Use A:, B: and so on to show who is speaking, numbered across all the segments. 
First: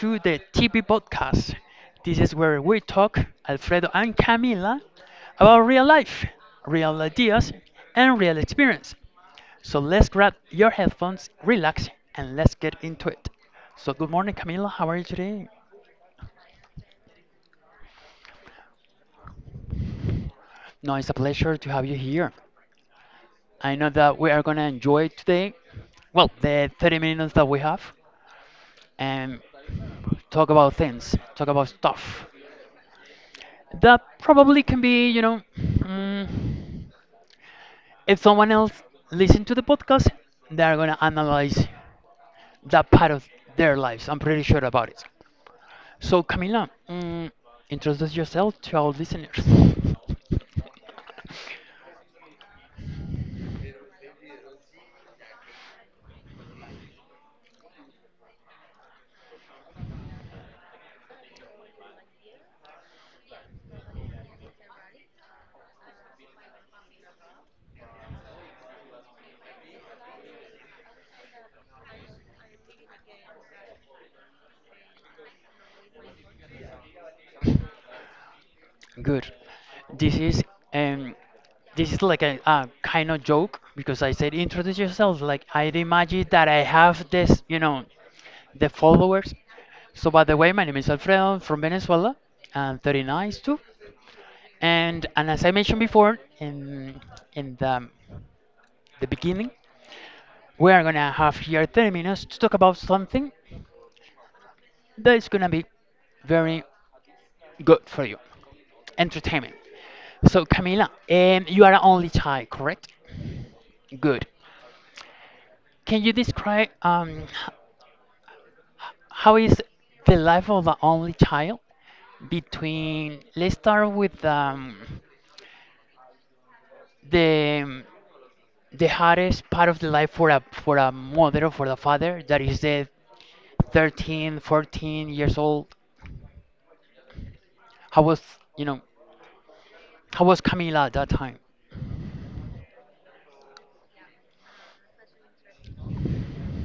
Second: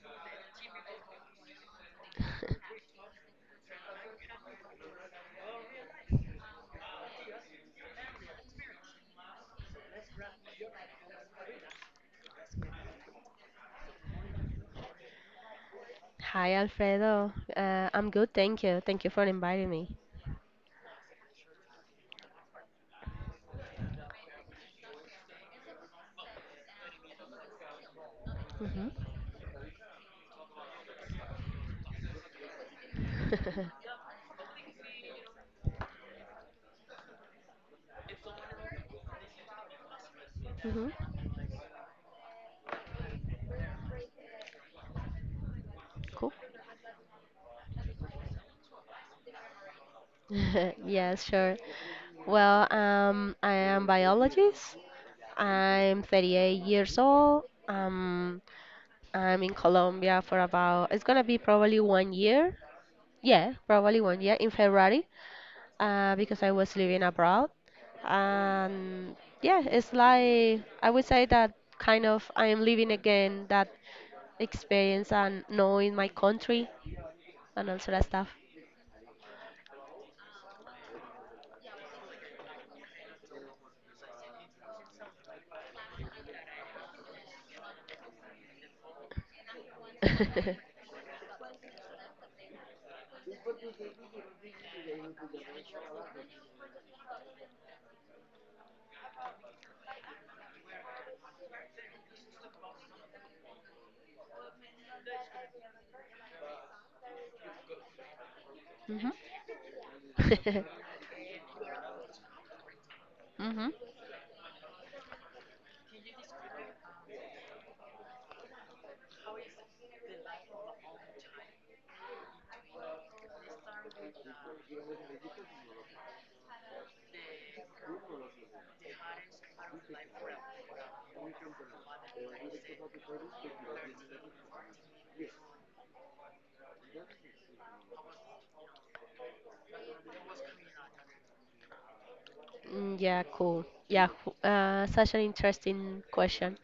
A: to the TP podcast. This is where we talk, Alfredo and Camila, about real life, real ideas, and real experience. So let's grab your headphones, relax, and let's get into it. So, good morning, Camila. How are you today?
B: Hi, Alfredo. I'm good, thank you. Thank you for inviting me.
A: No, it's a pleasure to have you here. I know that we are going to enjoy today, well, the 30 minutes that we have,
B: Hmm.
A: and talk about things, talk about stuff. That probably can be, if someone else listen to the podcast, they're
B: hmm
A: gonna analyze that part of their lives. I'm pretty sure about it. So,
B: Cool.
A: Camila, introduce yourself to our listeners.
B: Yes, sure. Well, I am biologist. I'm 38 years old. I'm in Colombia for about, it's gonna be probably 1 year. Yeah, probably 1 year in February, because I was living abroad. And yeah, it's like I would say that kind of I am living again that experience and know in my country and all sort of stuff.
A: Good. This is um this is like a kind of joke because I said introduce yourself. Like I'd imagine that I have this, the followers. So by the way, my name is Alfredo, I'm from Venezuela. I'm 39 too. And as I mentioned before in the beginning, we are gonna have here 30 minutes to talk about something that is gonna be very good for you.
B: Mhm.
A: Entertainment. So,
B: Mhm.
A: Camila, you are an only child, correct? Good. Can you describe how is the life of an only child between? Let's start with the um, the hardest part of the life for a mother or for a father that is the 13, 14 years old. How was you know how was Camila at that time?
B: Yeah, cool. Such an interesting question.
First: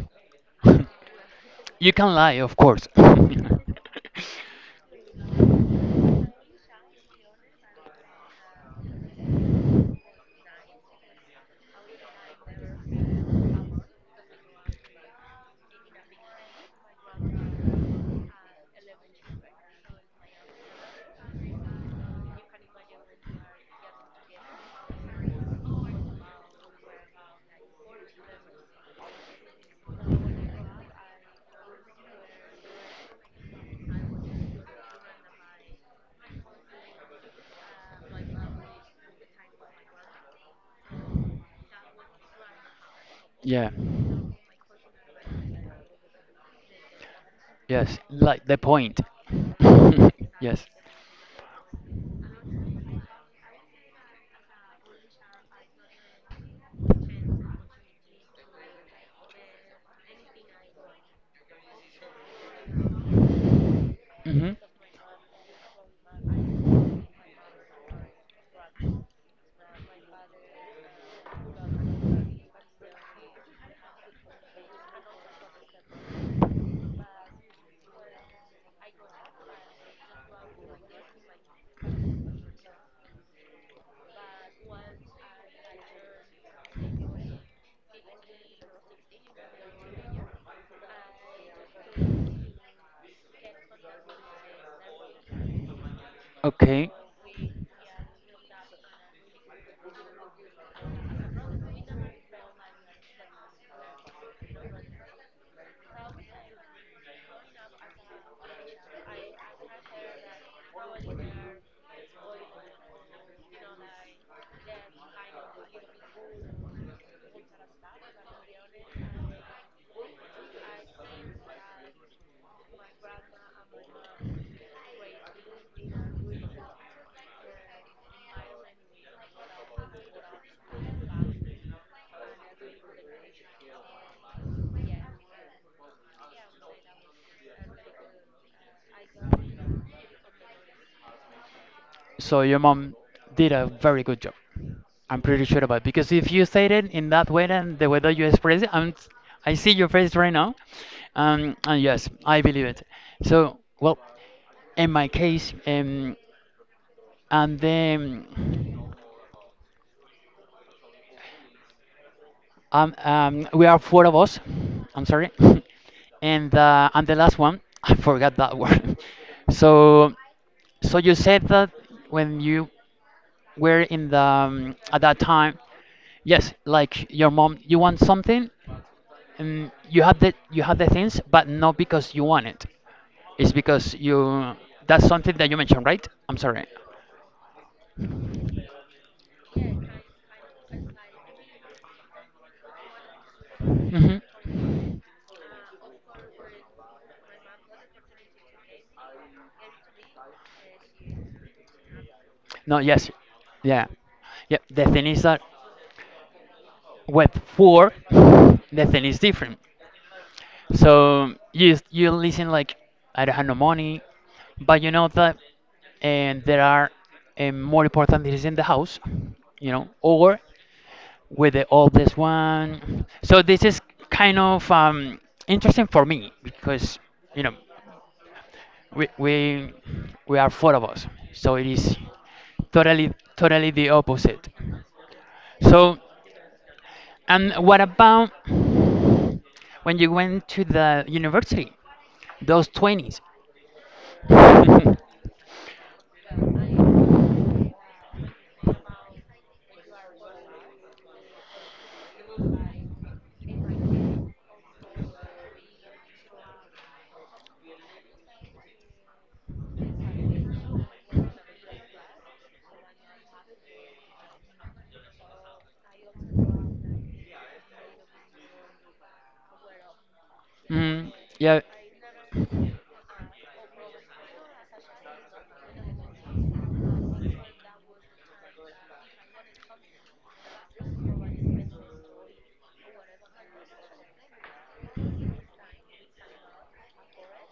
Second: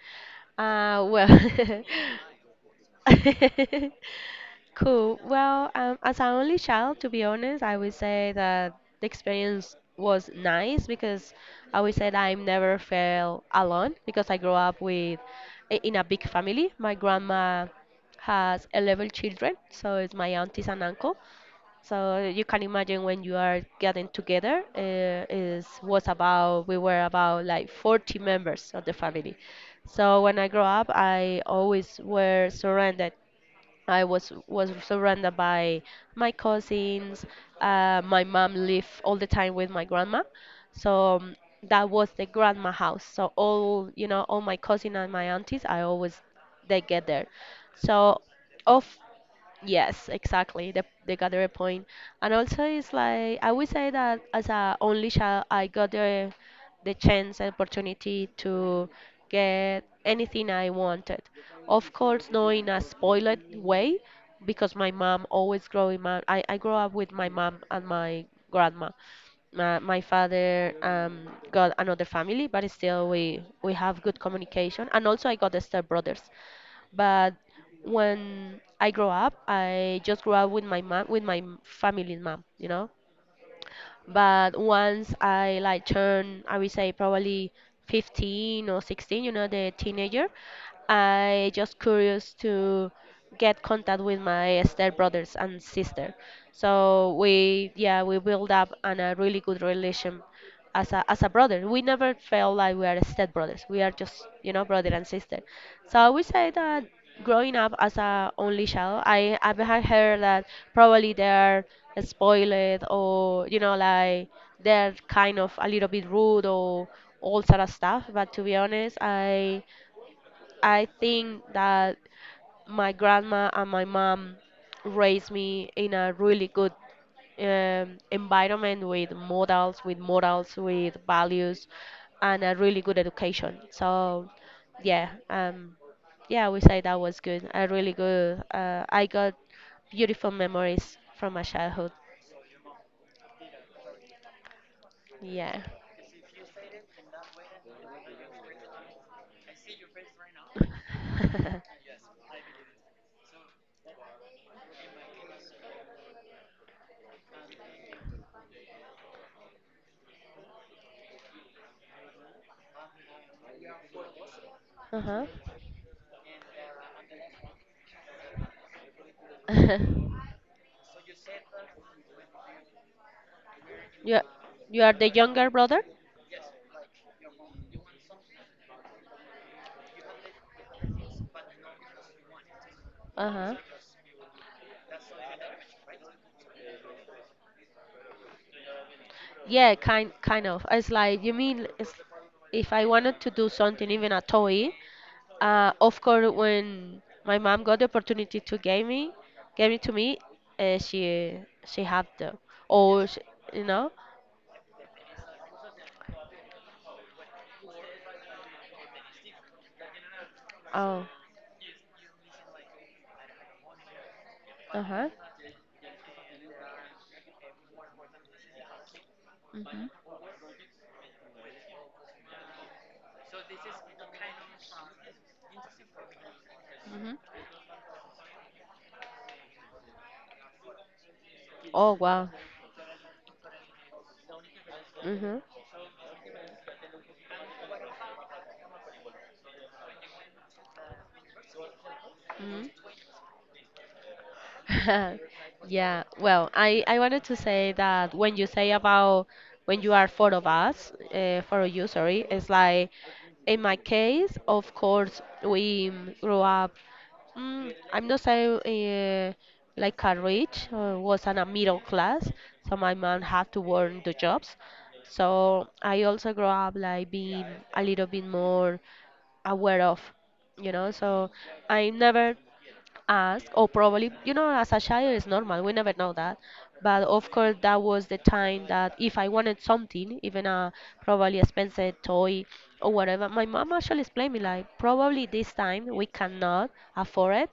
B: Well,
A: You can lie, of course.
B: cool. Well, as an only child, to be honest, I would say that the experience was nice because I would say that I never felt alone because I grew up with in a big family. My grandma has 11 children, so it's my aunties and uncle. So you can imagine when you are getting together, is was about we were about like 40 members of the family. So when I grew up, I always were surrounded I was surrounded by my cousins. My mom lived all the time with my grandma, so that was the grandma house. So
A: Yeah.
B: all you know, all my cousin and my aunties, I always they get there.
A: Yes,
B: So
A: like the
B: of
A: point.
B: yes,
A: Yes.
B: exactly. They got their point. And also, it's like I would say that as a only child, I got the chance and opportunity to get anything I wanted. Of course, not in a spoiled way,
A: Hmm.
B: because my mom always growing I grew up with my mom and my grandma. My father got another family, but still we have good communication. And also, I got the step brothers. But when I grow up, I just grew up with my mom, with my family's mom, you know. But once I like turn, I would say probably 15 or 16, you know, the teenager, I just curious to get contact with my step brothers and sister.
A: Okay.
B: So we, yeah, we build up on a really good relation as a brother. We never felt like we are step brothers. We are just, you know, brother and sister. So I would say that growing up as a only child, I've had heard that probably they're spoiled or you know like they're kind of a little bit rude or all sort of stuff. But to be honest, I think that my grandma and my mom raised me in a really good environment with models, with morals, with values, and a really good education. So, yeah, um, yeah, we say that was good. A really good. I got beautiful memories from my childhood.
A: So your mom did a very good job. I'm pretty
B: Yeah.
A: sure about it, because if you said it in that way and the way that you express it, I see your face right now. And yes, I believe it. So, well, in my case, and then we are four of us.
B: uh
A: I'm
B: huh.
A: sorry, and I'm the last one. I forgot that word. So, so, you said that when you were in
B: you
A: the
B: are- you are
A: at
B: the
A: that
B: younger
A: time,
B: brother.
A: yes, like your mom, you want something, and you have the things, but not because you want it.
B: Uh
A: It's
B: huh.
A: because you. That's something that you mentioned, right? I'm sorry.
B: Yeah, kind of. It's like you mean it's, if I wanted to do something, even a
A: Hmm.
B: toy, of course when my mom got the opportunity to give me gave it to me, uh, she she had the
A: No,
B: or
A: yes,
B: sh you
A: yeah,
B: know.
A: yeah. The thing is that, with four, the thing is different.
B: Oh.
A: So you listen like I don't have no money, but
B: Uh
A: you know
B: huh.
A: that, and there are more important things in the house, you know,
B: Mhm.
A: or with the oldest one. So this is kind of interesting for me because
B: Mhm.
A: you know we we we are four of us, so it
B: Oh,
A: is
B: wow.
A: totally totally the opposite.
B: Mhm.
A: So, and what about when you went to the university? Those
B: Mhm.
A: 20s.
B: Yeah, well, I wanted to say that when you say about when you are four of us, four of you, sorry, it's like in my case, of course, we grew up. I'm not saying like a rich or was in a middle class, so my mom had to work the jobs. So I also grew up like being a little bit more aware of, you know.
A: mm,
B: So
A: yeah.
B: I never ask or probably you know as a child it's normal we never know that but of course that was the time that if I wanted something even a probably expensive toy or whatever my mom actually explained me like probably this time we cannot afford it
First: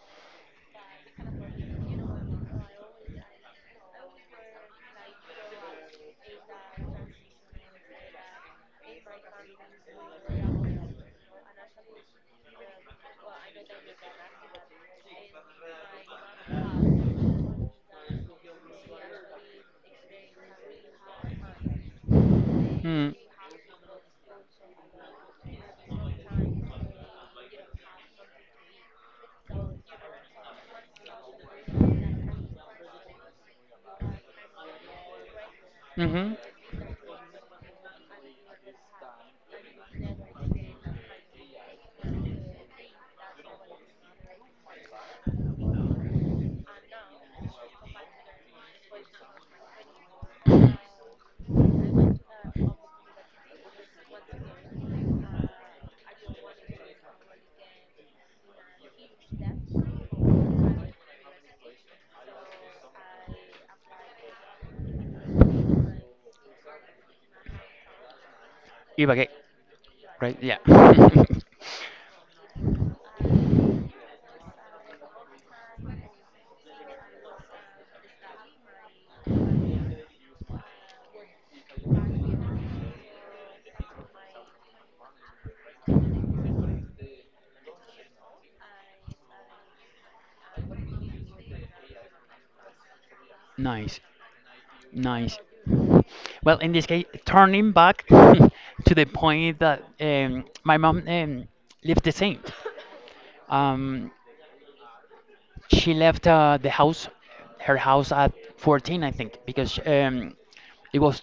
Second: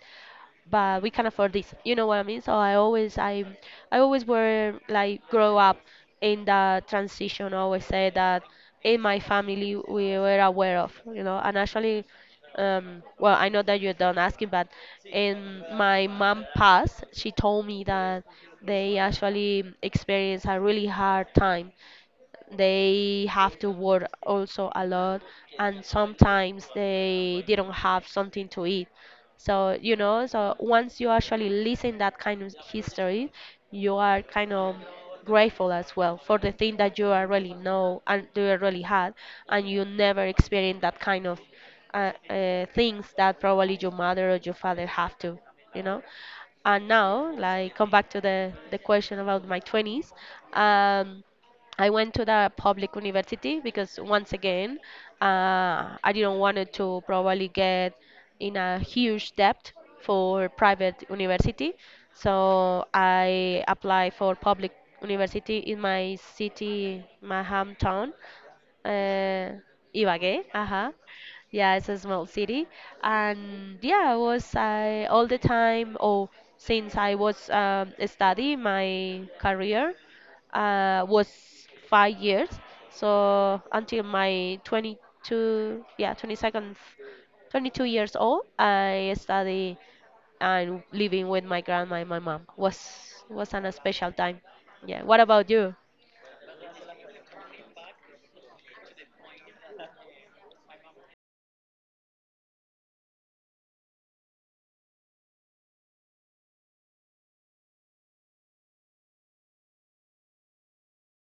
B: but we can afford this. You know what I mean? So I always were like grow up in that transition. I always say that in my family we were aware of, you know, and actually well I know that you don't ask it but in my mom passed she told me that they actually experienced a really hard time
A: Mm,
B: they have to work also a lot, and sometimes they didn't have something to eat. So, you know, so once you actually listen that kind of history, you are kind of grateful as well
A: mm-hmm.
B: for the thing that you already know and you already had, and you never experienced that kind of things that probably your mother or your father have to, you know. And now, like, come back to the question about my 20s. Um, I went to the public university because once again, I didn't want to probably get in a huge debt for private university. So I applied for public university in my city, my hometown,
A: Ibagué,
B: uh,
A: right?
B: Ibagué,
A: Yeah.
B: uh-huh. Yeah, it's a small city. And yeah, I was I all the time or since I was studying my career was 5 years. So until my 22, yeah, 22nd, 22 years old, I study and living with my grandma and my mom was an
A: Nice,
B: special time. Yeah. What
A: nice.
B: about you?
A: Well, in this case, turning back to the point that my mom lived the same. Um, she left her house at 14, I think, because it was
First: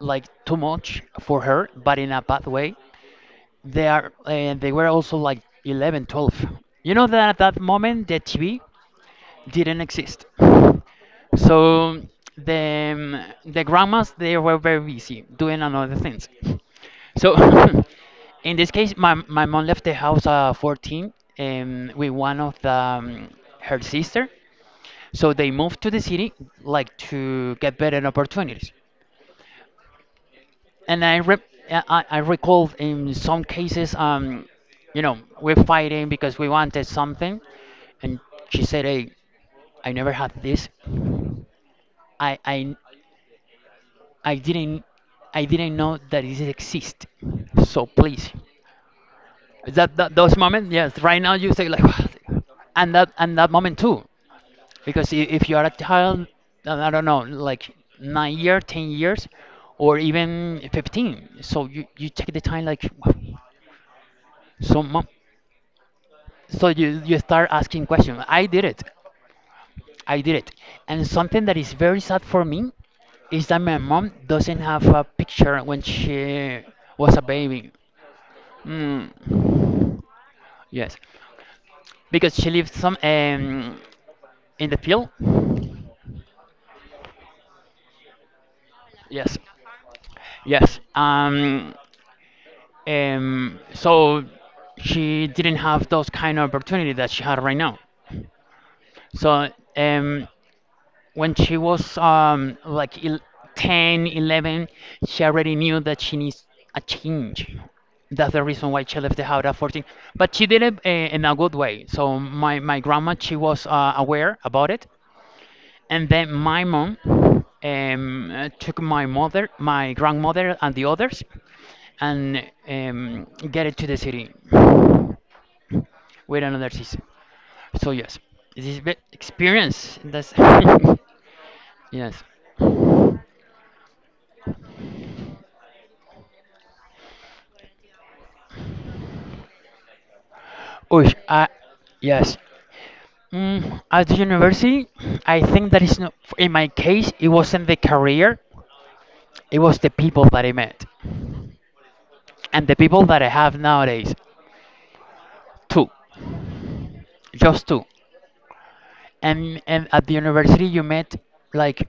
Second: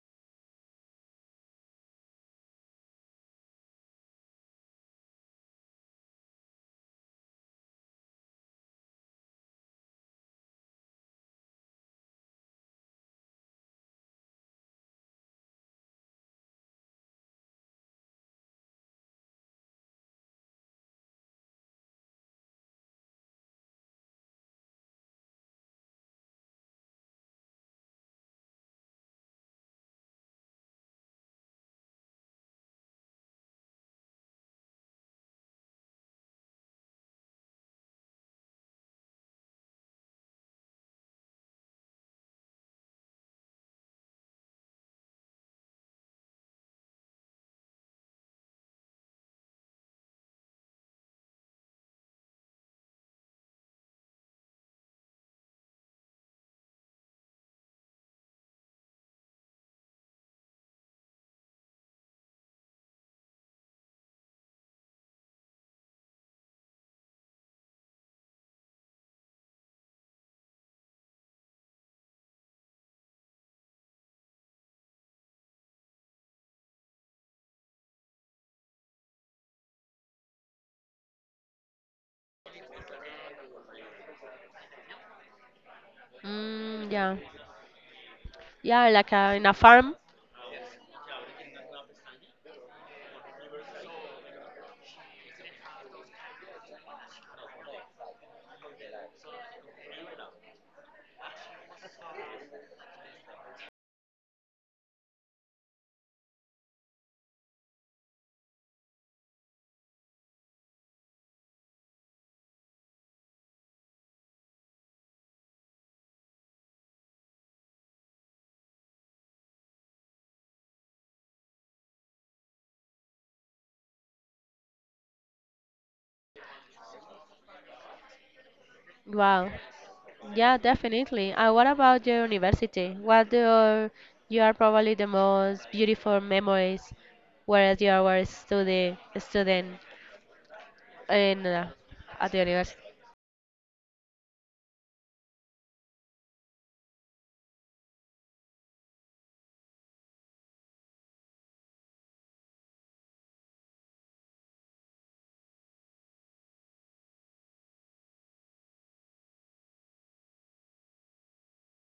A: like too much for her, but in a bad way. They are, and they were also like 11, 12. You know that at that moment the TV didn't exist, so the grandmas, they were very busy doing another things. So, in this case, my mom left the house at 14, with one of her sister, so they moved to the city like to get better opportunities. And I recall in some cases, we're fighting because we wanted something, and she said, "Hey, I never had this. I I I didn't I didn't know that it exists. So please." That, those moments, yes. Right now you say like, and that moment too. Because if you are a child, I don't know, like 9 years, 10 years, or even 15, so you take the time like so much. So you start asking questions. I did it. I did it. And something that is very sad for me is that my mom doesn't have a picture when she was a baby. Mm. Yes, because she lives some in the field.
B: Yeah. Yeah, like
A: Yes,
B: in a farm.
A: yes. So she didn't have those kind of opportunity that she had right now. So um, when she was like 10, 11, she already knew that she needs a change. That's the reason why she left the house at 14. But she did it in a good way. So my grandma, she was aware about it. And then my mom took my mother, my grandmother, and the others, and get it to the city with another season. So yes, this is the
B: Wow.
A: experience. That's
B: Yeah, definitely. And what about
A: yes.
B: your university? What your you are probably the most beautiful memories, whereas you were a study student
A: Oh,
B: in
A: I.
B: at
A: Yes.
B: the university.
A: At the university, I think that is not. In my case, it wasn't the career; it was the people that I met, and the people that I have nowadays. Two, just two. And at the university, you met like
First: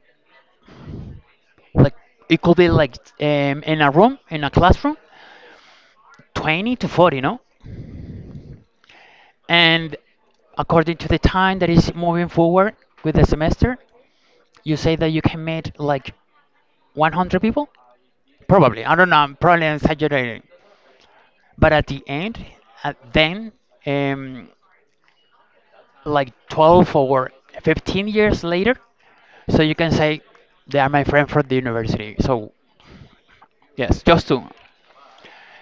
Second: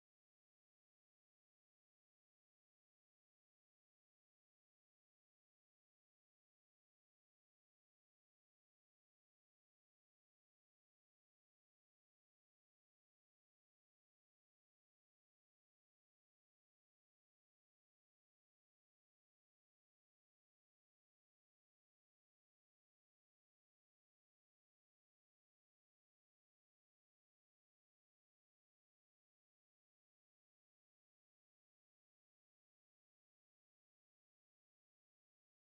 A: like, it could be like in a room in a classroom, 20 to 40, no? And according to the time that is moving forward with the semester, you say that you can meet like 100 people? Probably. I don't know. I'm probably exaggerating. But at the end, at then, um, like 12 or 15 years later, so you can say they are my friend from the university. So, yes, just to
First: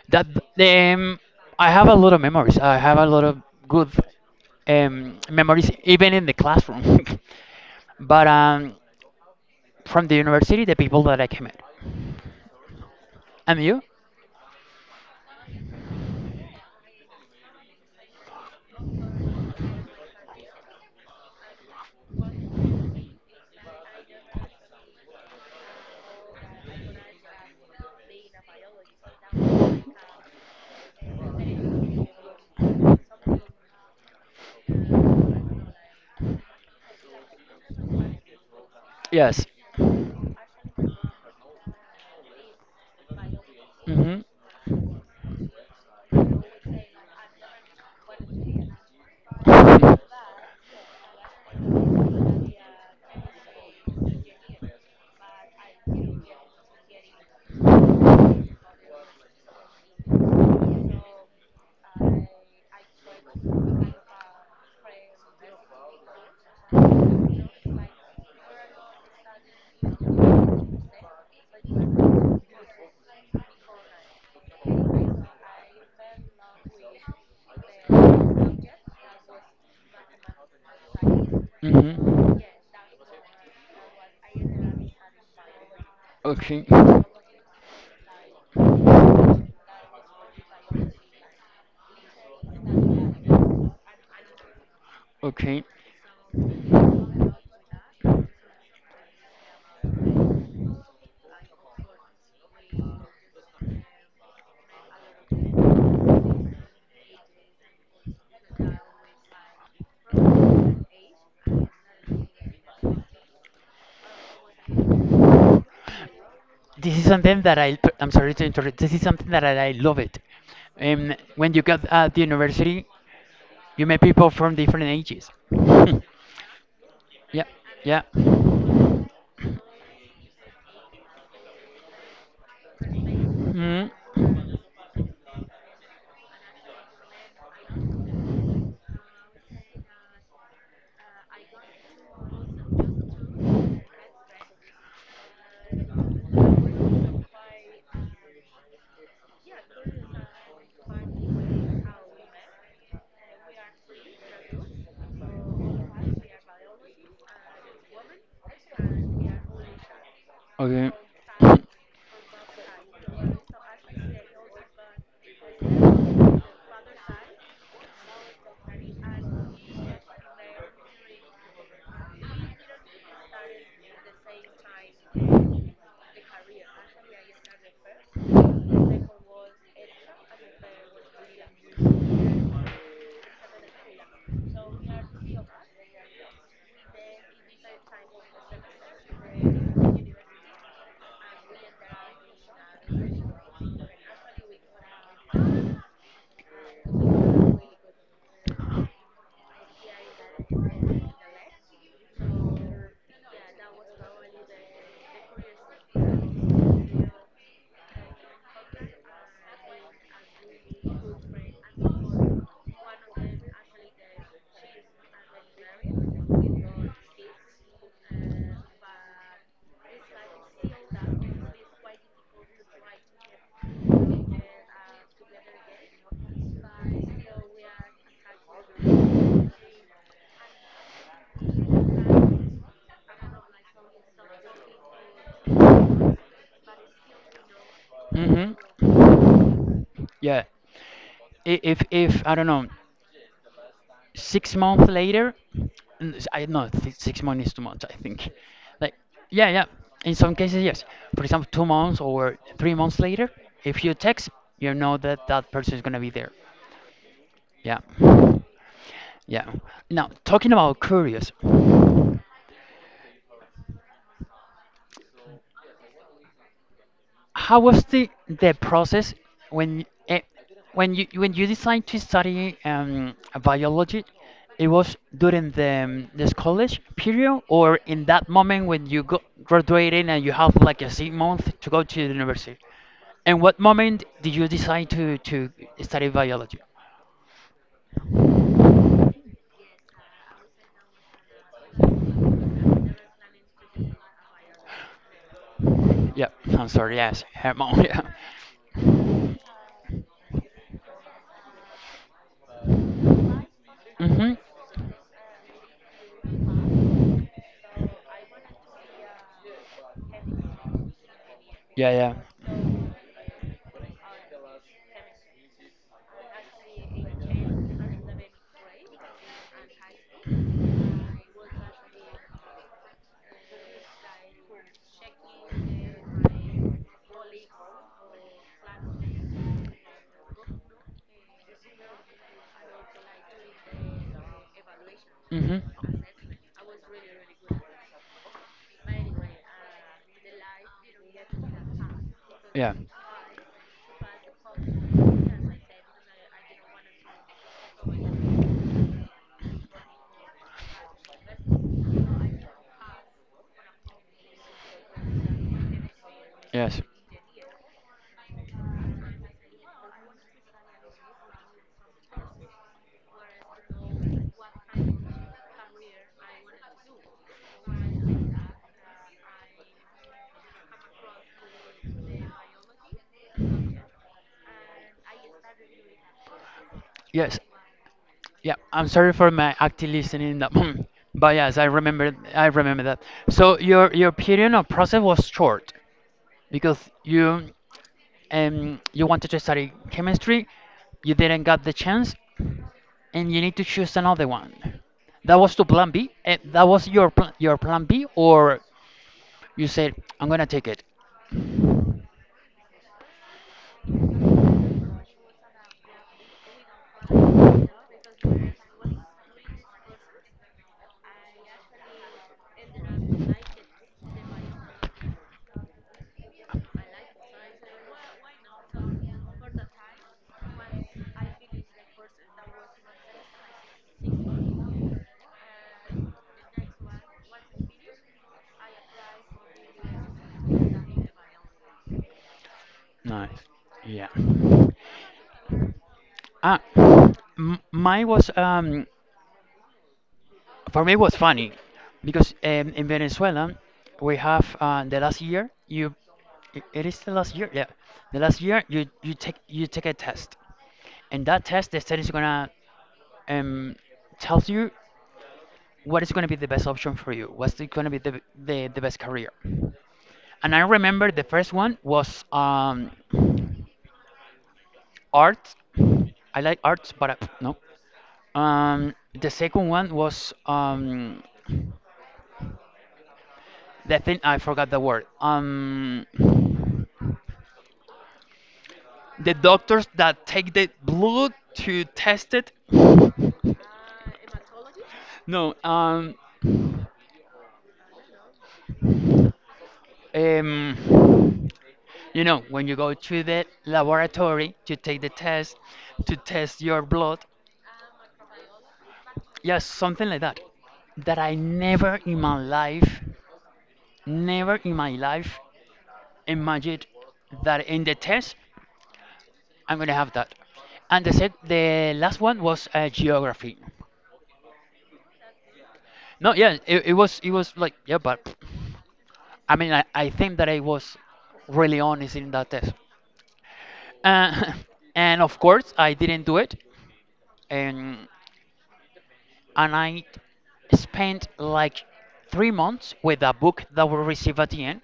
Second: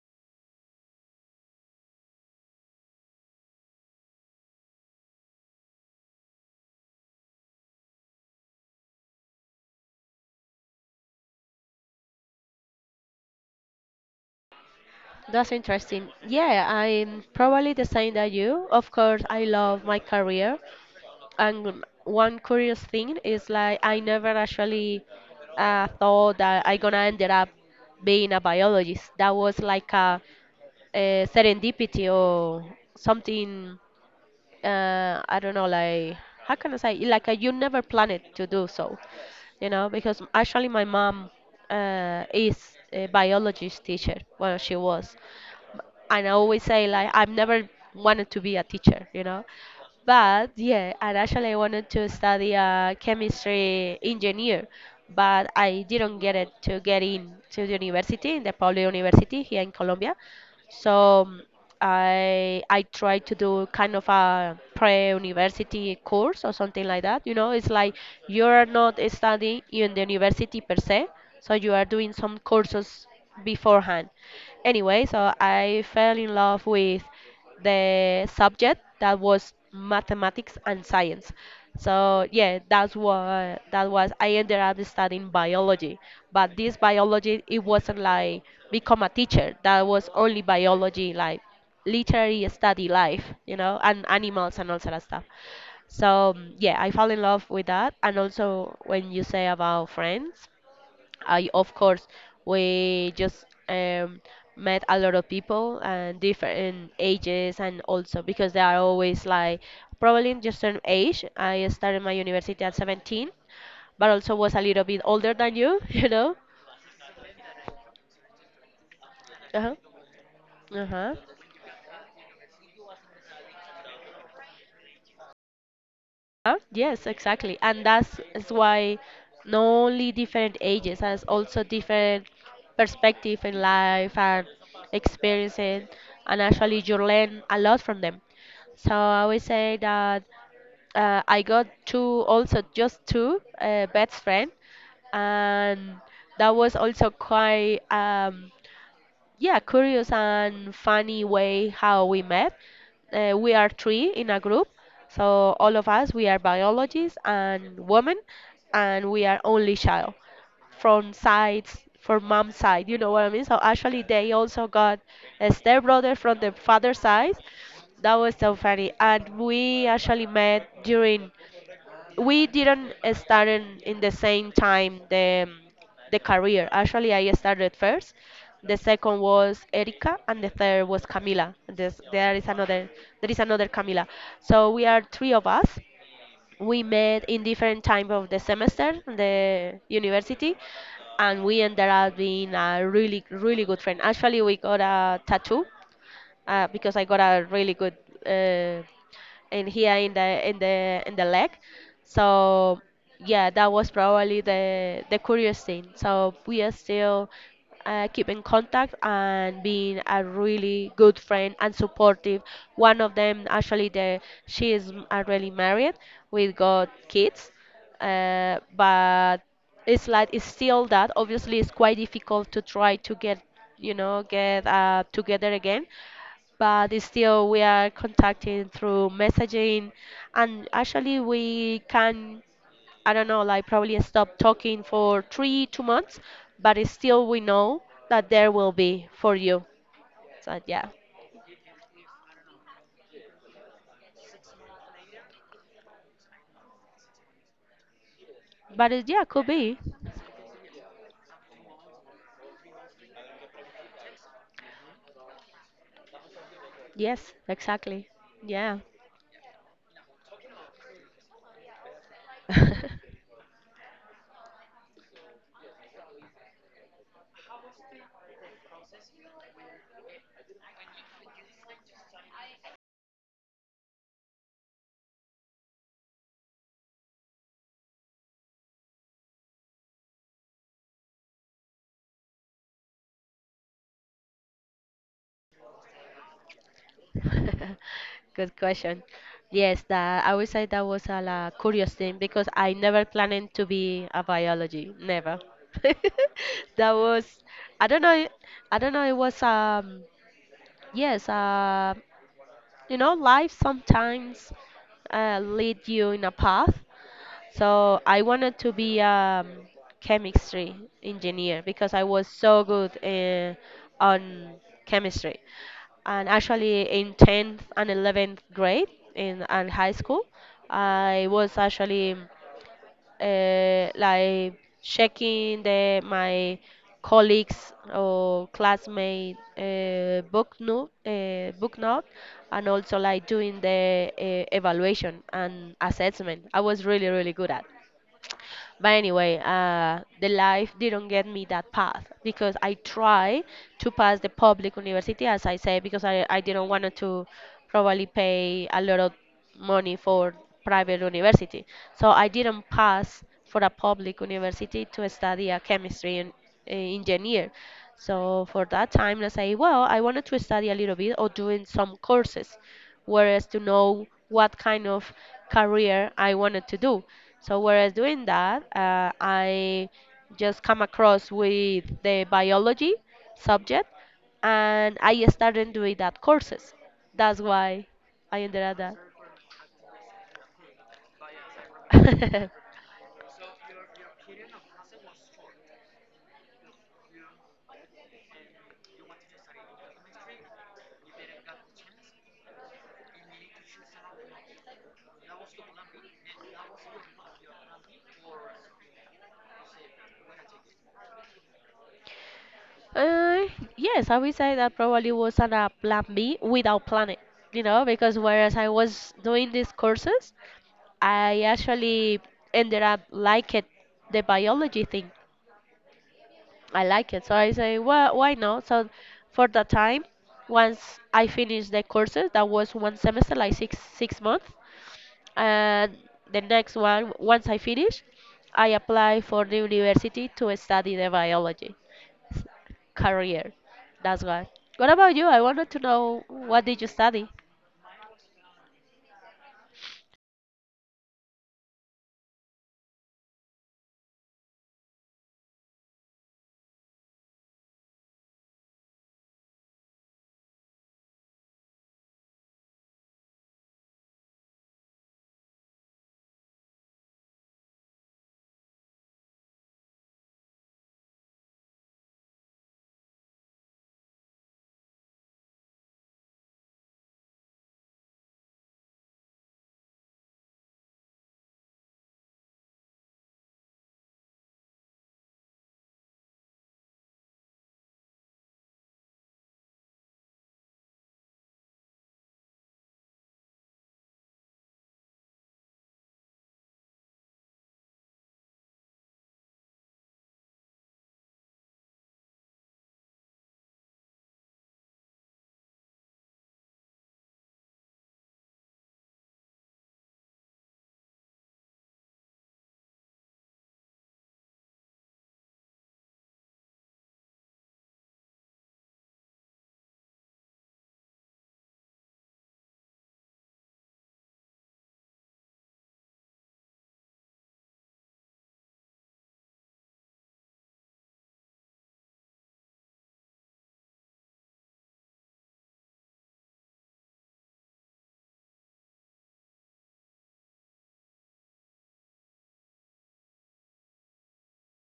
A: that. Um, I have a lot of memories. I have a lot of good memories, even in the classroom. But from the university, the people that I came with. And you?
B: That's interesting. Yeah, I'm probably the same that you. Of course, I love my career. And one curious thing is like I never actually thought that I gonna end up being a biologist. That was like a serendipity or something, I don't know like how can I say like you never planned to do so
A: Yes.
B: you know because actually my mom is a biologist teacher
A: Hmm,
B: well she was and I always say like I've never wanted to be a teacher, you know. But yeah, and actually I wanted to study a chemistry engineer, but I didn't get it to get in to the university, in the Pablo University here in Colombia. So I tried to do kind of a pre-university course or something like that. You know, it's like you're not studying in the university per se, so you are doing some courses beforehand. Anyway, so I fell in love with the subject that was mathematics and science. So
A: hmm.
B: yeah, that's what that was. I ended up studying biology, but
A: Okay.
B: this biology it wasn't like become a teacher. That was only biology, like literally study life, you know, and animals and all sort of stuff.
A: Okay.
B: So yeah, I fell in love with that. And also when you say about friends, I of course we just met a lot of people and different ages and also because they are always like probably in just an age. I started my university at 17, but also was a little bit older than you, you know.
A: This is something that I'm sorry to interrupt, this is something that I
B: Uh-huh.
A: love it.
B: Uh-huh.
A: When you got at the university, you met people from different ages.
B: Yes,
A: Yeah,
B: exactly. And
A: yeah.
B: that's is why not only different ages, as also different perspective in
A: Mhm.
B: life and experiences, and actually you learn a lot from them. So I would say that I got two, also just two best friend, and that was also quite yeah, curious and funny way how we met. We are three in a group, so all of us we are biologists and women, and we are only child
A: Okay.
B: from sides from mom's side. You know what I mean? So actually, they also got a stepbrother from the father's side. That was so funny, and we actually met during we didn't start in the same time the career. Actually, I started first. The second was Erika, and the third was Camila. There is another Camila. So we are three of us. We met in different time of the semester, the university, and we ended up being a really good friend. Actually, we got a tattoo because I got a really good uh, in here in the in the in the leg. So yeah, that was probably the curious thing. So we are still keep in contact and being a really good friend and supportive. One of them actually the she is already married. We got kids, but it's like it's still that. Obviously, it's quite difficult to try to get you know get together again but it's still we are contacting through messaging and actually we can I don't know like probably stop talking for 3, 2 months but it's still we know that there will
A: Mm-hmm.
B: be for you
A: Yeah.
B: so yeah
A: If I don't know, 6 months later, I know 6 months is 2 months, I think, like,
B: but it, yeah could
A: yeah, yeah.
B: be.
A: In some cases, yes. For example, 2 months or 3 months later, if you text, you know that that person is gonna be there.
B: Yes,
A: Yeah,
B: exactly. Yeah.
A: yeah. Now, talking about curious. How was the process when eh, when you decide to study biology? It was during the this college period, or in that moment when you go graduating and you have like a 6 month to go to the university. And what moment did you decide to study biology?
B: Good question. Yes, that I would say that was a la curious thing because I never planned to be a biology, never.
A: Yeah, I'm
B: That
A: sorry. Yes,
B: was,
A: mom.
B: I
A: Yeah.
B: don't know, I don't know. It was yes, life
A: Mhm.
B: sometimes lead you in a path. So I wanted to be a chemistry engineer
A: Yeah,
B: because I was
A: yeah.
B: so good on chemistry. And actually, in 10th and 11th grade in and high school, I was actually like checking the my colleagues or classmate book note, and also like doing the evaluation
A: Hmm.
B: and assessment. I was really really good at, but anyway, the life didn't get me that path because
A: Yeah.
B: I try to pass the public university, as I said, because I didn't want to probably pay a lot of money for private university. So I didn't pass for a public university to study a
A: Yes.
B: engineer. So for that time, I say, well, I wanted to study a little bit or doing some courses whereas to know what kind of career I wanted to do. So whereas doing that, I just come across with the biology subject and I started doing that courses.
A: Yes.
B: That's why I
A: Yeah,
B: ended
A: I'm
B: at
A: sorry for my active listening in that moment. But yes, I remember I
B: that.
A: remember that. So your period of process was short because you you wanted to study chemistry, you didn't got the chance, and you need to choose another one. That was to plan B. That was your plan B, or you said I'm gonna take it.
B: Uh, yes, I would say that probably was on a plan B without planning, you know, because whereas I was doing these courses, I actually ended up liking the biology thing. I like it. So I say, well, why not? So for that time, once I finished the courses, that was one semester, like six months, and the next one, once I finish, I apply for the university to study the s-
A: Nice.
B: career.
A: Yeah.
B: That's why. What about you? I wanted to know
A: Ah,
B: what did you study,
A: m mine was. For me, it was funny because in Venezuela we have the last year you I- it is the last year, yeah, the last year you take a test, and that test the test is gonna um, tells you what is gonna be the best option for you, what's gonna be the best career. And I remember the first one was art. I like arts, but no. um, the second one was the thing, I forgot the word. The doctors that take the blood to test it. No, um, when you go to the laboratory to take the test, to test your blood, yes, something like that. That I never in my life, never in my life imagined that in the test I'm gonna have that. And the last one was geography. No, yeah, it was like, yeah, but I mean, I think that I was really honest in that test. Uh, and of course I didn't do it. And and I spent like 3 months with a book that we receive at the end.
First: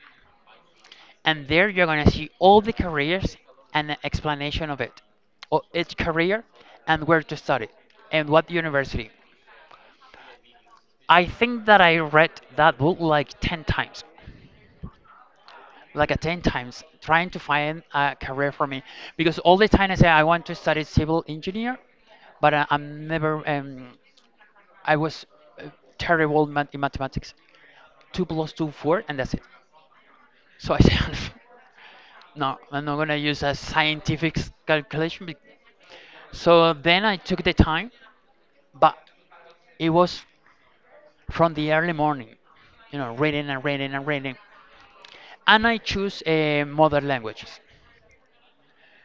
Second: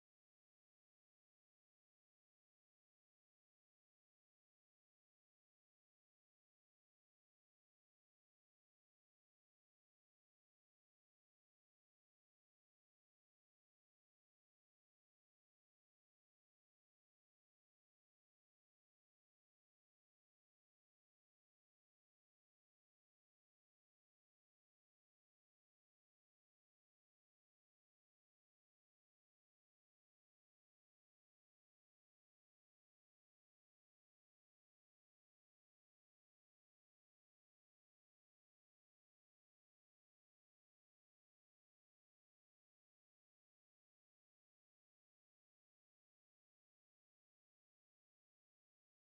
A: And there you're gonna see all the careers and an explanation of it. Or each career, and where to study, and what university. I think that I read that book like ten times, like a 10 times, trying to find a career for me because all the time I say I want to study civil engineer, but I, I'm never, I was uh, terrible in mathematics. Two plus two, four, and that's it. So I said, no, I'm not gonna use a scientific calculation. So then I took the time, but it was from the early morning, reading and reading and reading. And I choose mother languages.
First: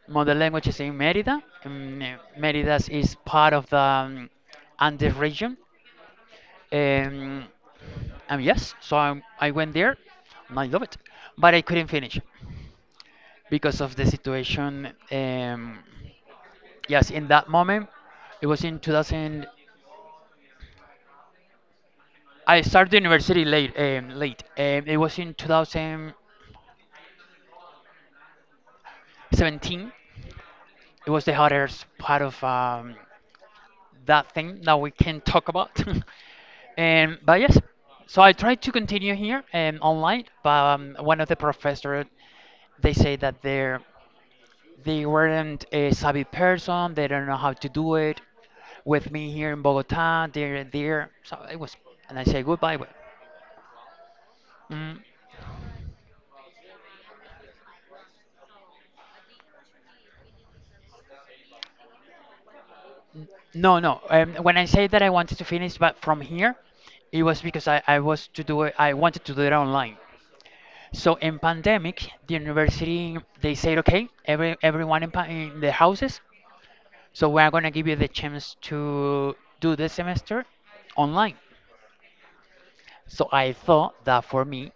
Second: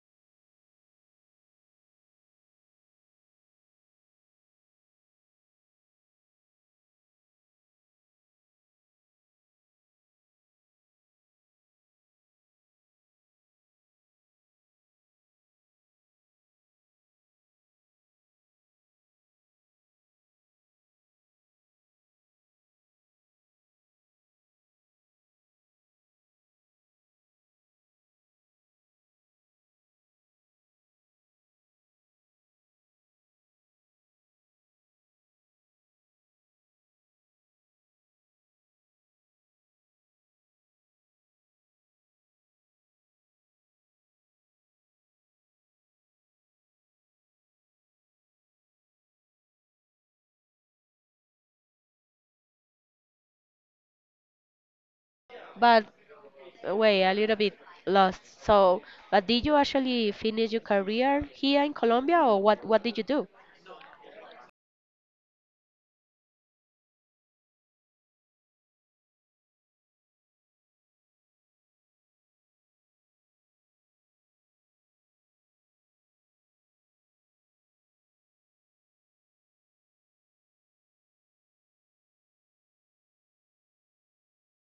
A: Mother language is in Merida. Merida is part of the Andes region. Um, and yes, so I went there and I love it. But I couldn't finish because of the situation. Yes, in that moment, it was in 2000. I started university late. Late. It was in 2017. It was the hardest part of that thing that we can talk about. and but yes, so I tried to continue here and online, but one of the professors they say that they weren't a savvy person. They don't know how to do it. With me here in Bogota, they're there. So it was, and I say goodbye. But, mm,
B: but wait, a little bit lost. So, but did you actually finish your career here in Colombia, or what? What did you do?
A: no, no. When I say that I wanted to finish, but from here, it was because I was to do it. I wanted to do it online. So in pandemic, the university they said, okay, everyone in, in the houses, so we are gonna give you the chance to do this semester online. So I thought that for me,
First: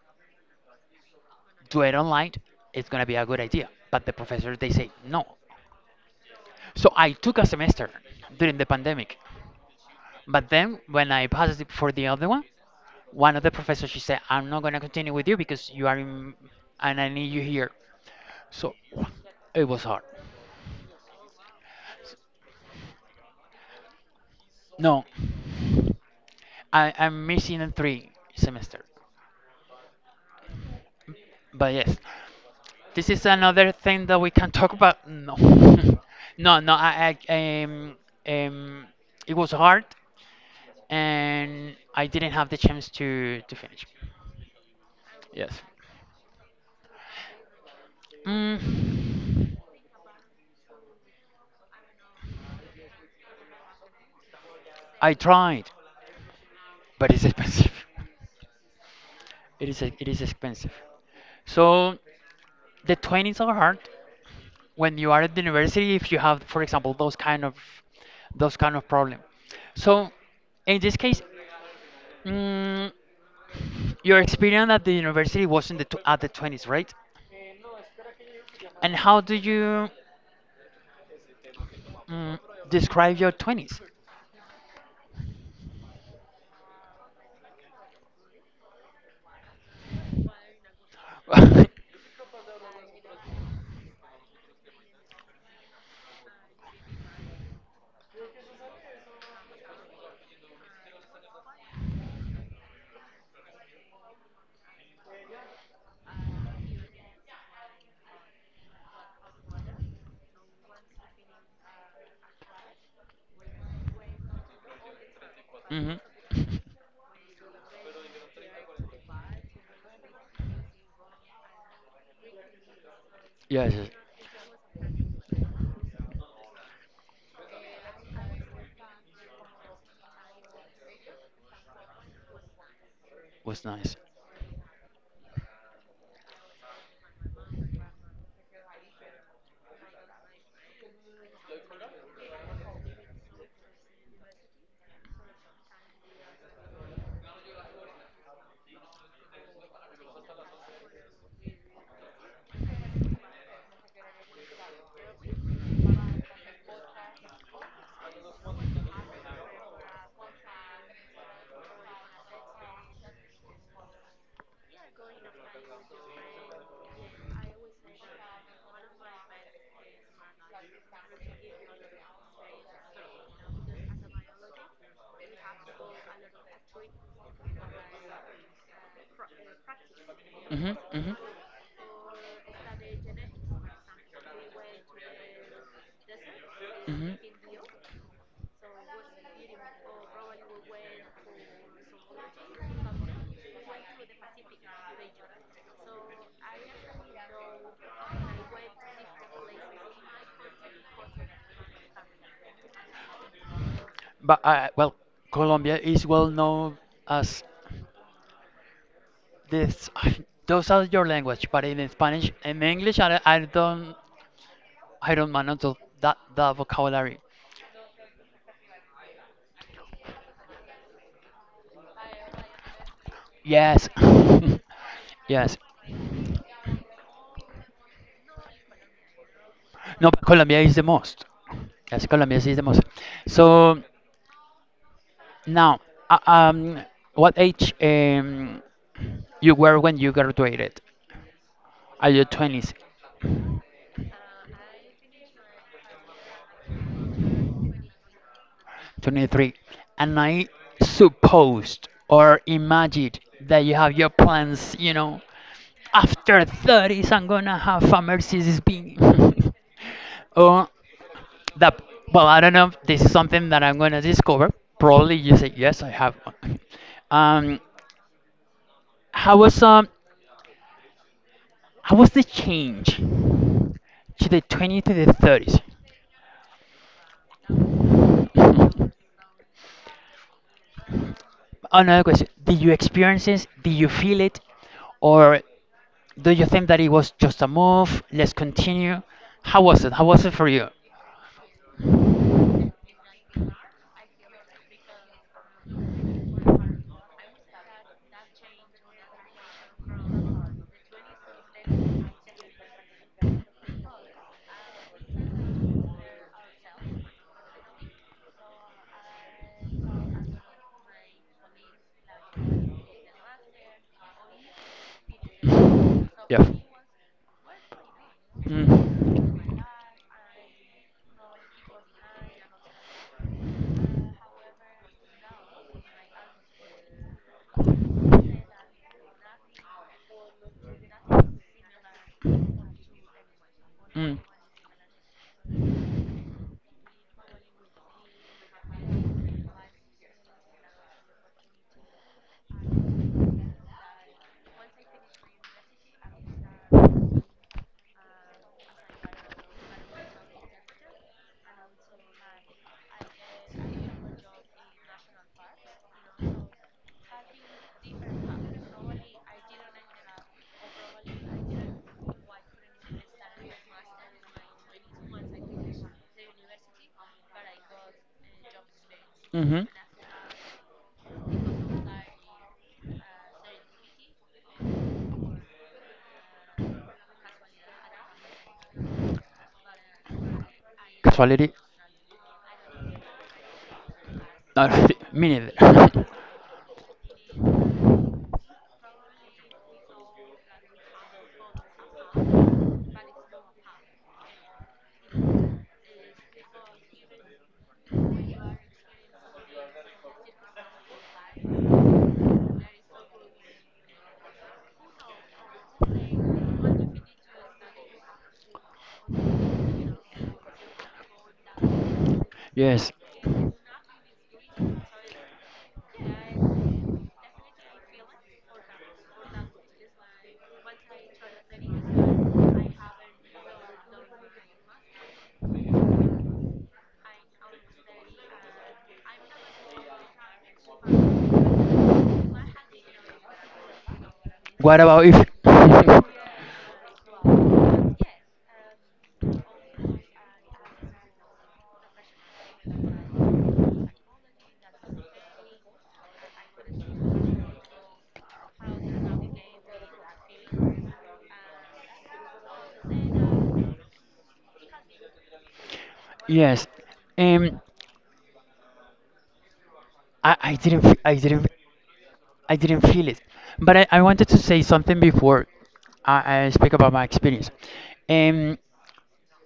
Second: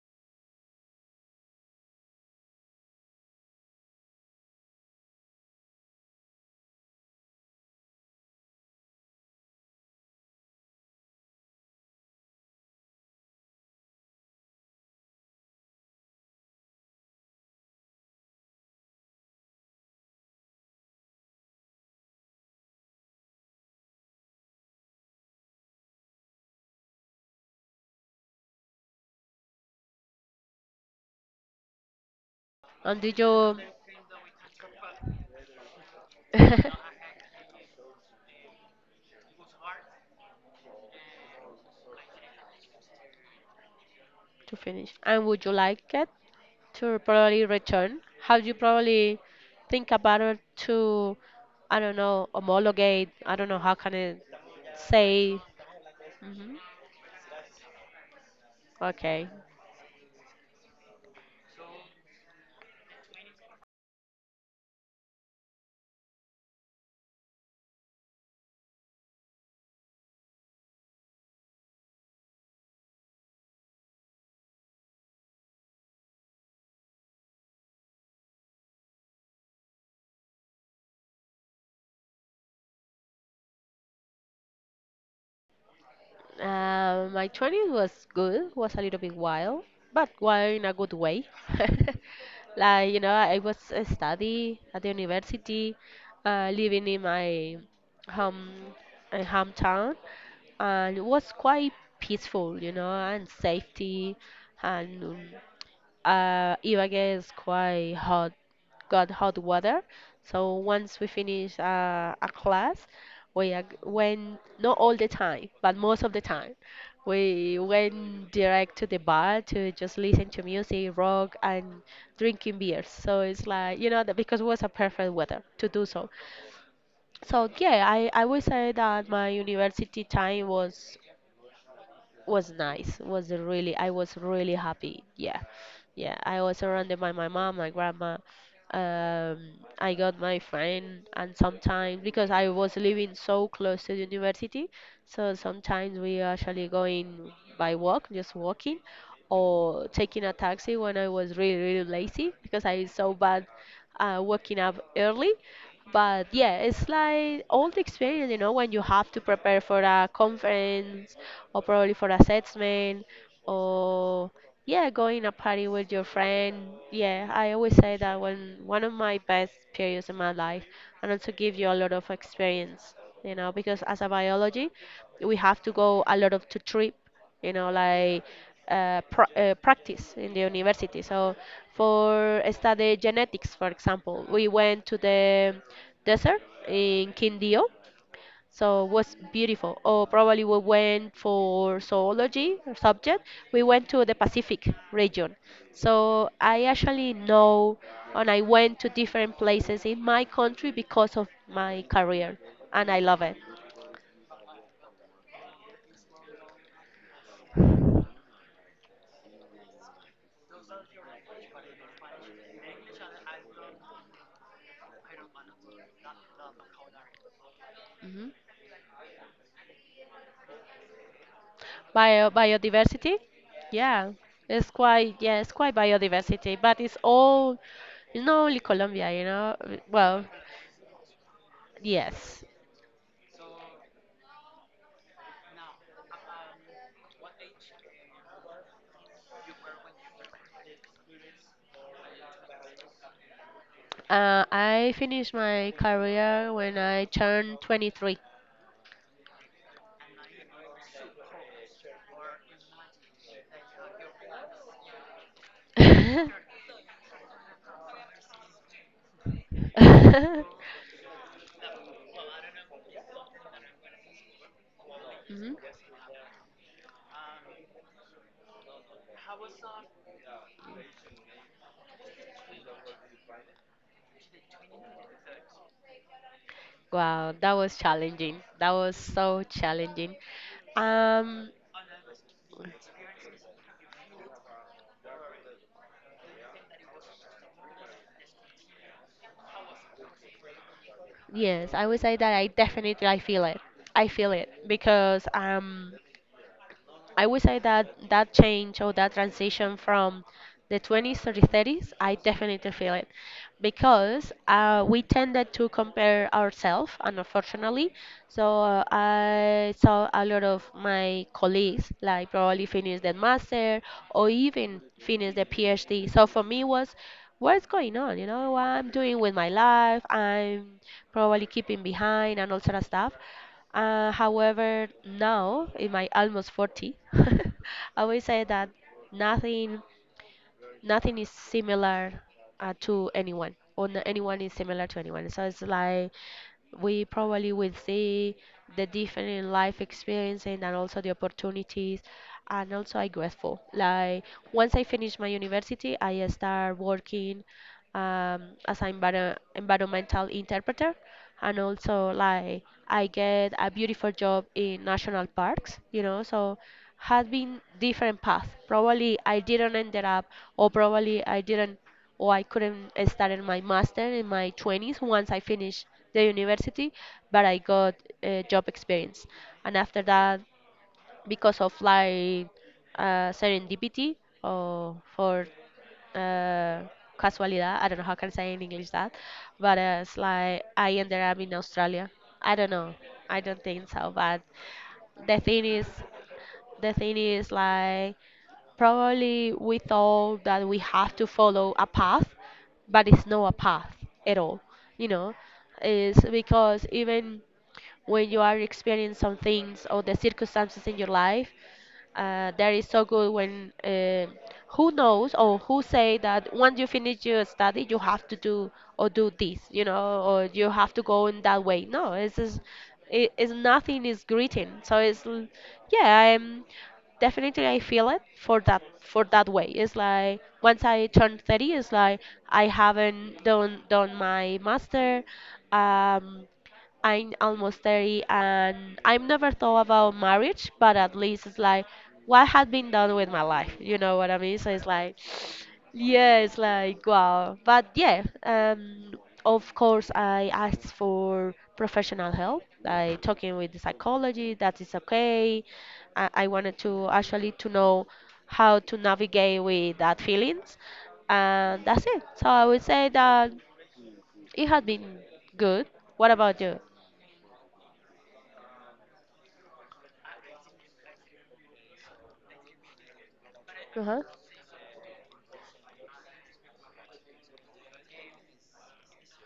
A: do it online, it's gonna be a good idea. But the professors they say no. So I took a semester during the pandemic, but then when I passed it for the other one, one of the professors she said, I'm not gonna continue with you because you are in, and I need you here. So it was hard. No, I'm missing a three semester. But yes,
B: And
A: this
B: did
A: is
B: you?
A: another thing that we can talk about. No, no, no. I um, it was hard, and I didn't have the chance to finish.
B: To finish. And would you
A: Yes.
B: like it to probably return? How do you
A: Mm,
B: probably think about it to, I don't know, homologate? I don't know how can I
A: I
B: say.
A: tried,
B: Hmm.
A: but it's expensive.
B: Okay.
A: It is expensive. So the 20s are hard. When you are at the university, if you have for example those kind of problem, so in this case, mm, your experience at the university was in the at the 20s, right? And how do you, mm, describe your 20s?
B: My twenties was good, was a little bit wild, but wild in a good way. Like, you know, I was study at the university, living in my home, hometown, and it was quite peaceful, you know, and safety, and Iba gets quite hot, got hot water. So once we finish a class, we went, not all the time, but
A: Hmm.
B: most of the time, we went direct to the bar to just listen to music, rock, and drinking beers. So it's
A: Yes,
B: like,
A: yes.
B: you know, that because it was a perfect weather to do so. So yeah, I would say that my university time was nice. Was
A: Was
B: really, I
A: nice.
B: was really happy. Yeah, yeah. I was surrounded by my mom, my grandma. Um, I got my friend, and sometimes because I was living so close to the university, so sometimes we actually going by walk, just walking, or taking a taxi when I was really really lazy because I was so bad waking up early. But yeah, it's like all the experience, you know, when you have to prepare for a conference or probably for assessment, or yeah, going a party with your friend. Yeah, I always say that when one of my best periods in my life, and also give you a lot of experience, you know, because as a biology, we have to go a lot of to trip, you know, like practice in the
A: Hmm.
B: university.
A: Hmm.
B: So for study genetics, for example, we went to the desert in
A: Hmm.
B: Quindío, so it was beautiful. Or probably we went for zoology or subject. We went to the Pacific region. So I actually know, and I went to different places in my country because of my career, and I love it.
A: But well, Colombia is well known as this. Those are your language, but in Spanish and English, I don't manage that vocabulary.
B: Hmm. Biodiversity?
A: Yes,
B: Yeah. It's quite, yeah, it's
A: yes.
B: quite biodiversity, but it's all, it's not only Colombia, you know.
A: No, but
B: Well,
A: Colombia is the most. Yes, Colombia
B: yes.
A: is the most. So now, uh, um, what age you were when you graduated? Are you twenties?
B: I finished my career when I turned 23.
A: 23. And I supposed or imagined that you have your plans, after 30s, I'm gonna have a Mercedes Benz. Or that, well, I don't know if this is something that I'm gonna discover. Probably you say,
B: Mhm.
A: yes, I have one. Um, how was, how was the change to the 20 to the
B: Wow, that was challenging. That
A: 30s?
B: was so challenging. Um,
A: Another question. Did you experience this? Did you feel it? Or do you think that it was just a move? Let's continue. How was it? How was it for you?
B: yes, I would say that I definitely I feel it. I feel it because I would say that that change or that transition from the 20s to the 30s, I definitely feel it, because we tended to compare ourselves, and unfortunately. So I saw a lot of my colleagues, like probably finish the master or even finish the PhD. So for
A: Yeah.
B: me was, what's going on? You know, what I'm
A: Mm.
B: doing with my life. I'm probably keeping behind and all sort of stuff. However, now in my almost 40, I would say that nothing nothing is similar to anyone, or no,
A: Mm.
B: anyone is similar to anyone. So it's like we probably will see the different life experience, and then also the opportunities, and also I grateful, like once I finish my university, I start working as an environmental interpreter, and also like I get a beautiful job in national parks, you know, so has been different path. Probably I didn't end it up, or probably I didn't, or I couldn't start in my master in my 20s once I finished the university, but I got job experience.
A: Hmm.
B: And after that, because of like serendipity, or for uh, casualidad. I don't know how I can I say in English that, but it's like I ended up
A: Casuality?
B: in Australia. I don't know. I don't think so. But
A: No, me
B: the thing is,
A: neither.
B: the thing is like probably we thought that we have to follow a path, but it's not a path at all. You know, it's because even when you are experiencing some things or the circumstances in your life, that is so good when who knows or who say that once you finish your study you have to do or do this, you know, or you have to go in that way, no, it's just,
A: Yes.
B: it, it's nothing is greeting, so it's yeah I'm definitely I feel it for that, for that way. It's like once I turn 30, it's like I haven't done my master. um I'm almost 30 and I've never thought about marriage, but at least it's like what had been done with my life. You know what I mean? So
A: What
B: it's
A: about
B: like,
A: if?
B: yeah, it's like, wow. But yeah, of course, I asked for professional help, like talking with the psychology, that is okay. I wanted to actually to know how to navigate with that feelings. And that's it. So I would say that it had been good. What about
A: Yes,
B: you?
A: um, I, I didn't, f- I didn't, I didn't feel it, but I
B: Uh-huh.
A: wanted to say something before I speak about my experience. Um,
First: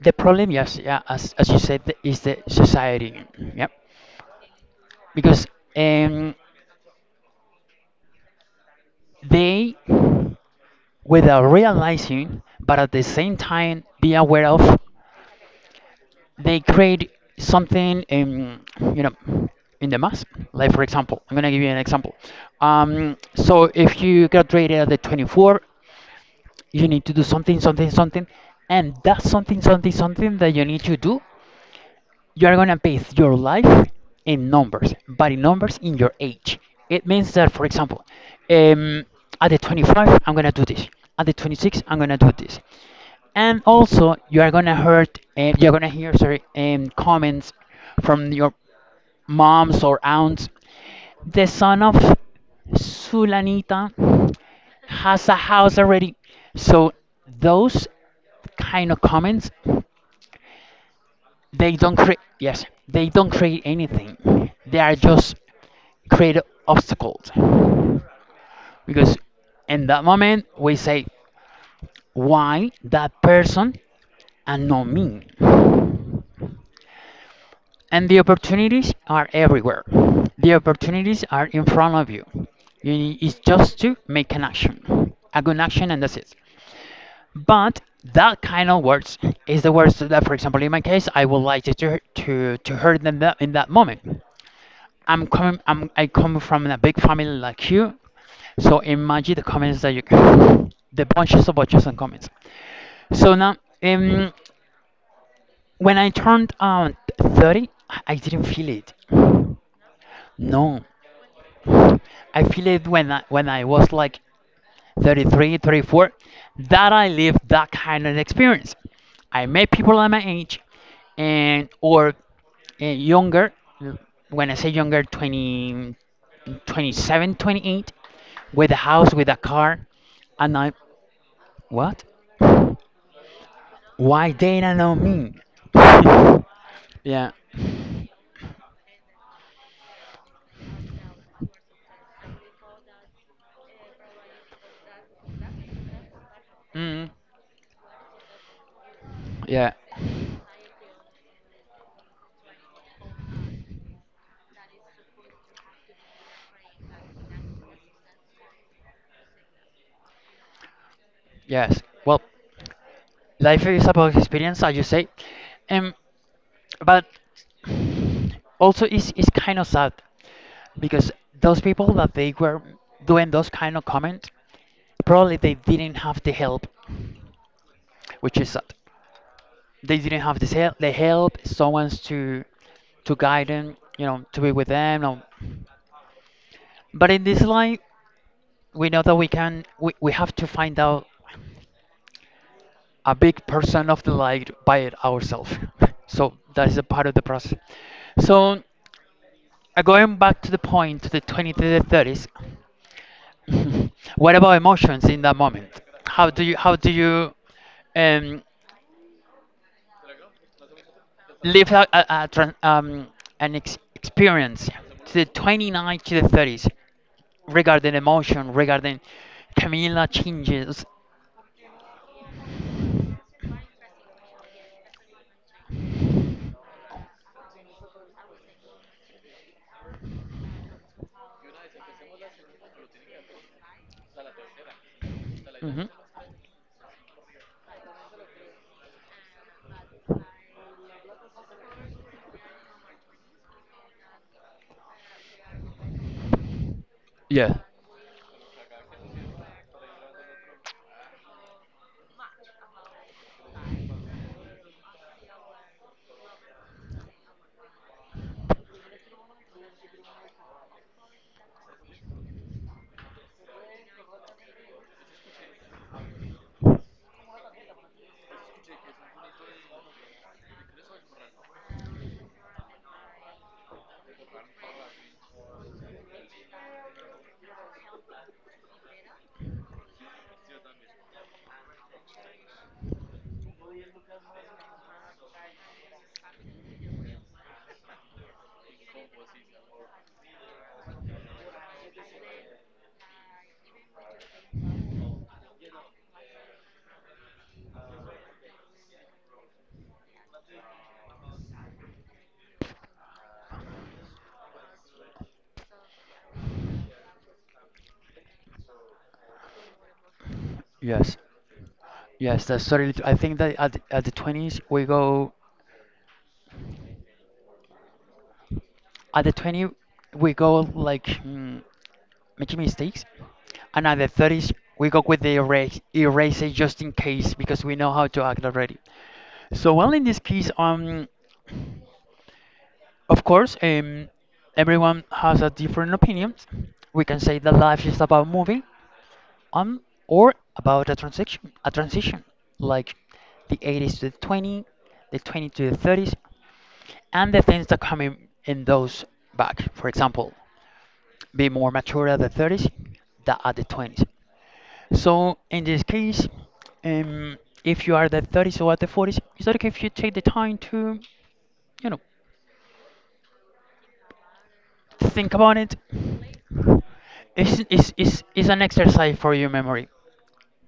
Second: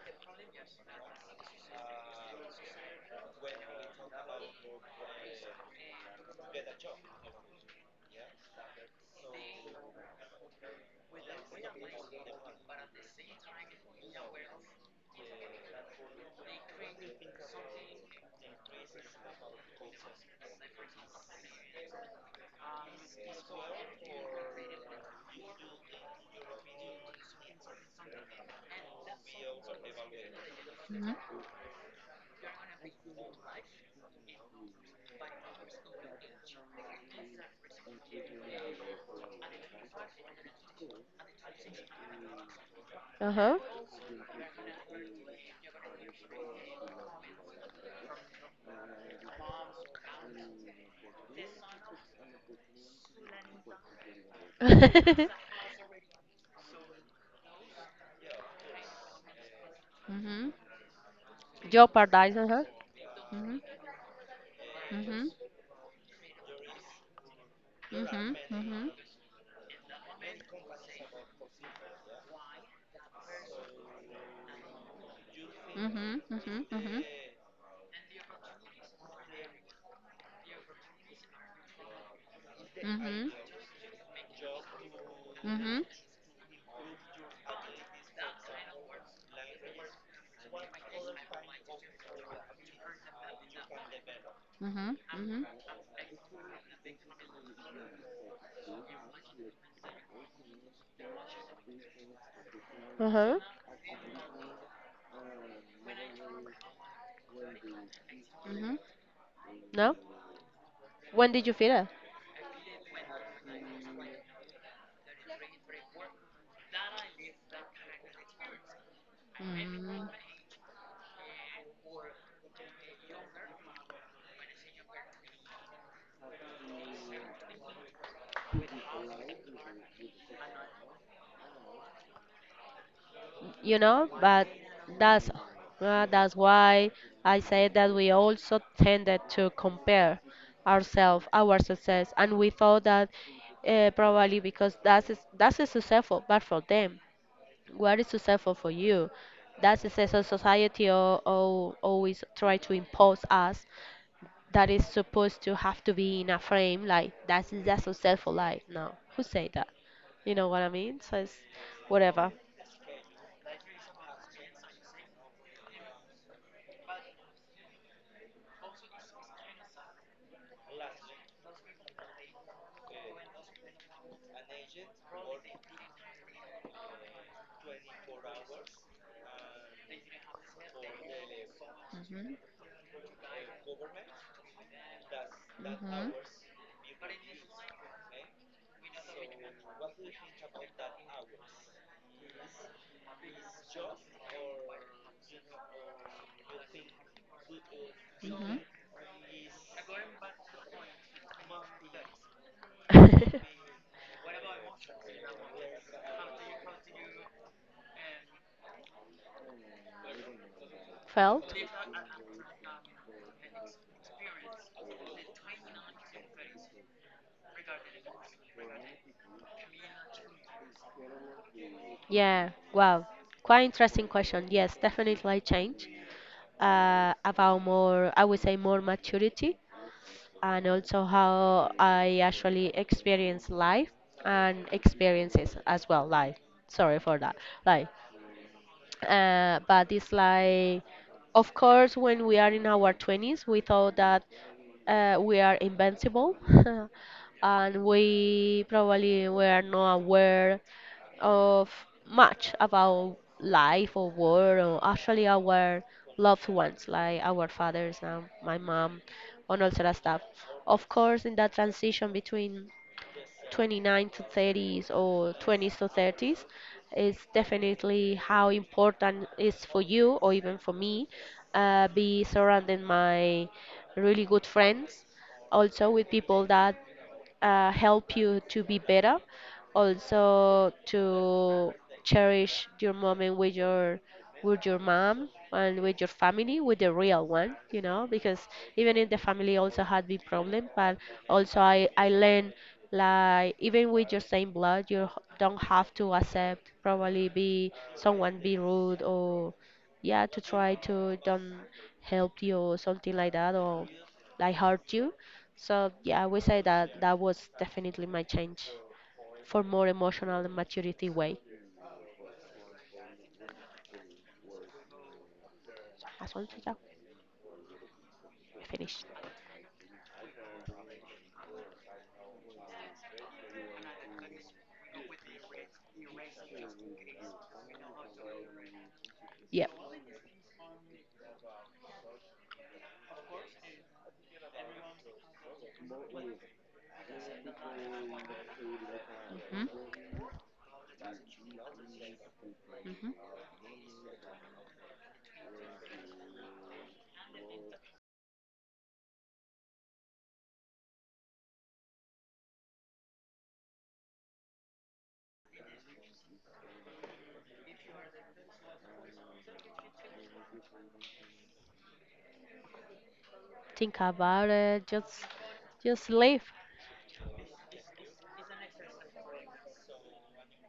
A: the problem, yes, yeah, as you said, is the society. Yeah, because um, they, without realizing but at the same time be aware of, they create something in, in the mass. Like, for example, I'm gonna give you an example. So if you graduated at the 24, you need to do something something something, and that's something something something that you need to
B: Mhm.
A: do. You are gonna base your life in numbers, but in numbers in your age. It means that, for example, um, at the 25, I'm gonna do this. At the 26, I'm gonna do this.
B: Uh-huh.
A: And also, you are gonna hurt, you're gonna hear, sorry, comments from your moms or aunts. The son of Sulanita has a house already. So those kind of comments
B: Mhm.
A: they don't create,
B: Jeopardize. Uh-huh.
A: yes, they don't
B: Mhm.
A: create anything. They are
B: Mhm.
A: just create obstacles.
B: Mhm. Mhm.
A: Because in that moment we say, why that person and not me?
B: Mhm. Mhm. Mhm.
A: And the opportunities are everywhere. The opportunities are in front of you. You need
B: Mhm.
A: is just to make an action. A good
B: Mhm.
A: action and that's it. But that kind of words is the words that, for example, in my case, I would like to hurt them that in that moment.
B: Mhm.
A: I'm
B: Mhm.
A: coming. I'm. I come from a big family like you, so imagine the comments that you, the bunches of bunches and comments. So
B: Uh-huh.
A: now, um, when I turned 30, I didn't feel
B: Mhm.
A: it.
B: No?
A: No,
B: When did you feel it?
A: I feel it when I was like 33 34, that I lived that kind of experience. I met people at
B: Mm.
A: my age and or younger, when I say younger, 20, 27, 28, with a house, with a car, and I, what?
B: You know,
A: Why
B: but
A: they don't know
B: that's
A: me?
B: that's why
A: Yeah.
B: I say that we also tended to compare ourselves, our success, and we thought that probably because that's is successful, but for them,
A: Mm,
B: what is successful for you?
A: yeah.
B: That's is as a society always try to impose us that is supposed to have to be in a frame, like that's successful life, no, who say that, you know what I mean, so it's
A: Yes. Well,
B: whatever.
A: life is about experience, as you say. Um, but also, it's, kind of sad because those people that they were doing those kind of comments, probably they didn't have the help, which is sad. They didn't have this help, the help, someone's
B: Mhm.
A: to guide them, to be with them. Or,
B: Mhm.
A: but in this life, we know that we can, we have to find out a big person of the light by it ourselves. So that is a part of the process.
B: Mhm.
A: So going back to the point to the 20s to the 30s, what about emotions in that moment? How do you um,
B: Felt.
A: live an experience to the 29 to the 30s regarding emotion, regarding Camila changes?
B: Yeah. Wow. Quite interesting question. Yes, definitely change. About more, I would say more maturity, and also how I actually experience life and experiences
A: Hmm.
B: as well. Life. Sorry for that. Life. But it's like, of course when we are in our 20s we thought that we are invincible.
A: Yeah.
B: And we probably were not aware of much about life or war, or actually our loved ones like our fathers and my mom and all sort of stuff. Of course in that transition between 29 to 30s or 20s to 30s, is definitely how important is for you or even for me, be surrounding my really good friends, also with people that help you to be better, also to cherish your moment with your, with your mom, and with your family, with the real one, you know, because even in the family also had big problem, but also I learned like even with your same blood, you don't have to accept probably be someone be rude, or yeah, to try to don't help you or something like that, or like hurt you. So yeah, I would say that that was definitely my change for more emotional and maturity
A: Yes.
B: way.
A: Yes, that's totally. I think that at the 20s we go.
B: As well. So that's all to you. Finished.
A: At the 20, we go like, making mistakes. And at the 30s, we go with the eraser just in case because we know how to act already.
B: Yeah.
A: So, well, in this case, of course, everyone has a different opinions. We can say that life is about moving
B: Mhm.
A: on or about a transition, like
B: Mhm.
A: the 80s to the 20, the 20 to the 30s, and the things that come in those back. For example, be more mature at the 30s than at the 20s. So in this case, um, if you are the 30s or at the 40s, it's okay if you take the time to, you know.
B: Think about it.
A: Think about it.
B: Just leave.
A: It's an exercise for your memory.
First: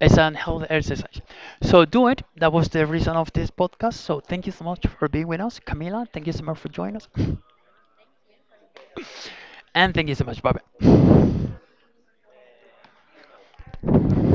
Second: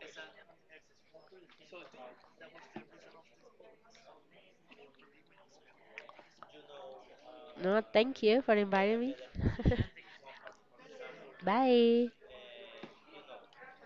A: It's an health exercise. So do it. That was the reason of this podcast. So thank you so much for being with us. Camila, thank you so much for joining us.
B: No, thank you for inviting me.
A: And thank you so much. Bye bye.
B: Bye.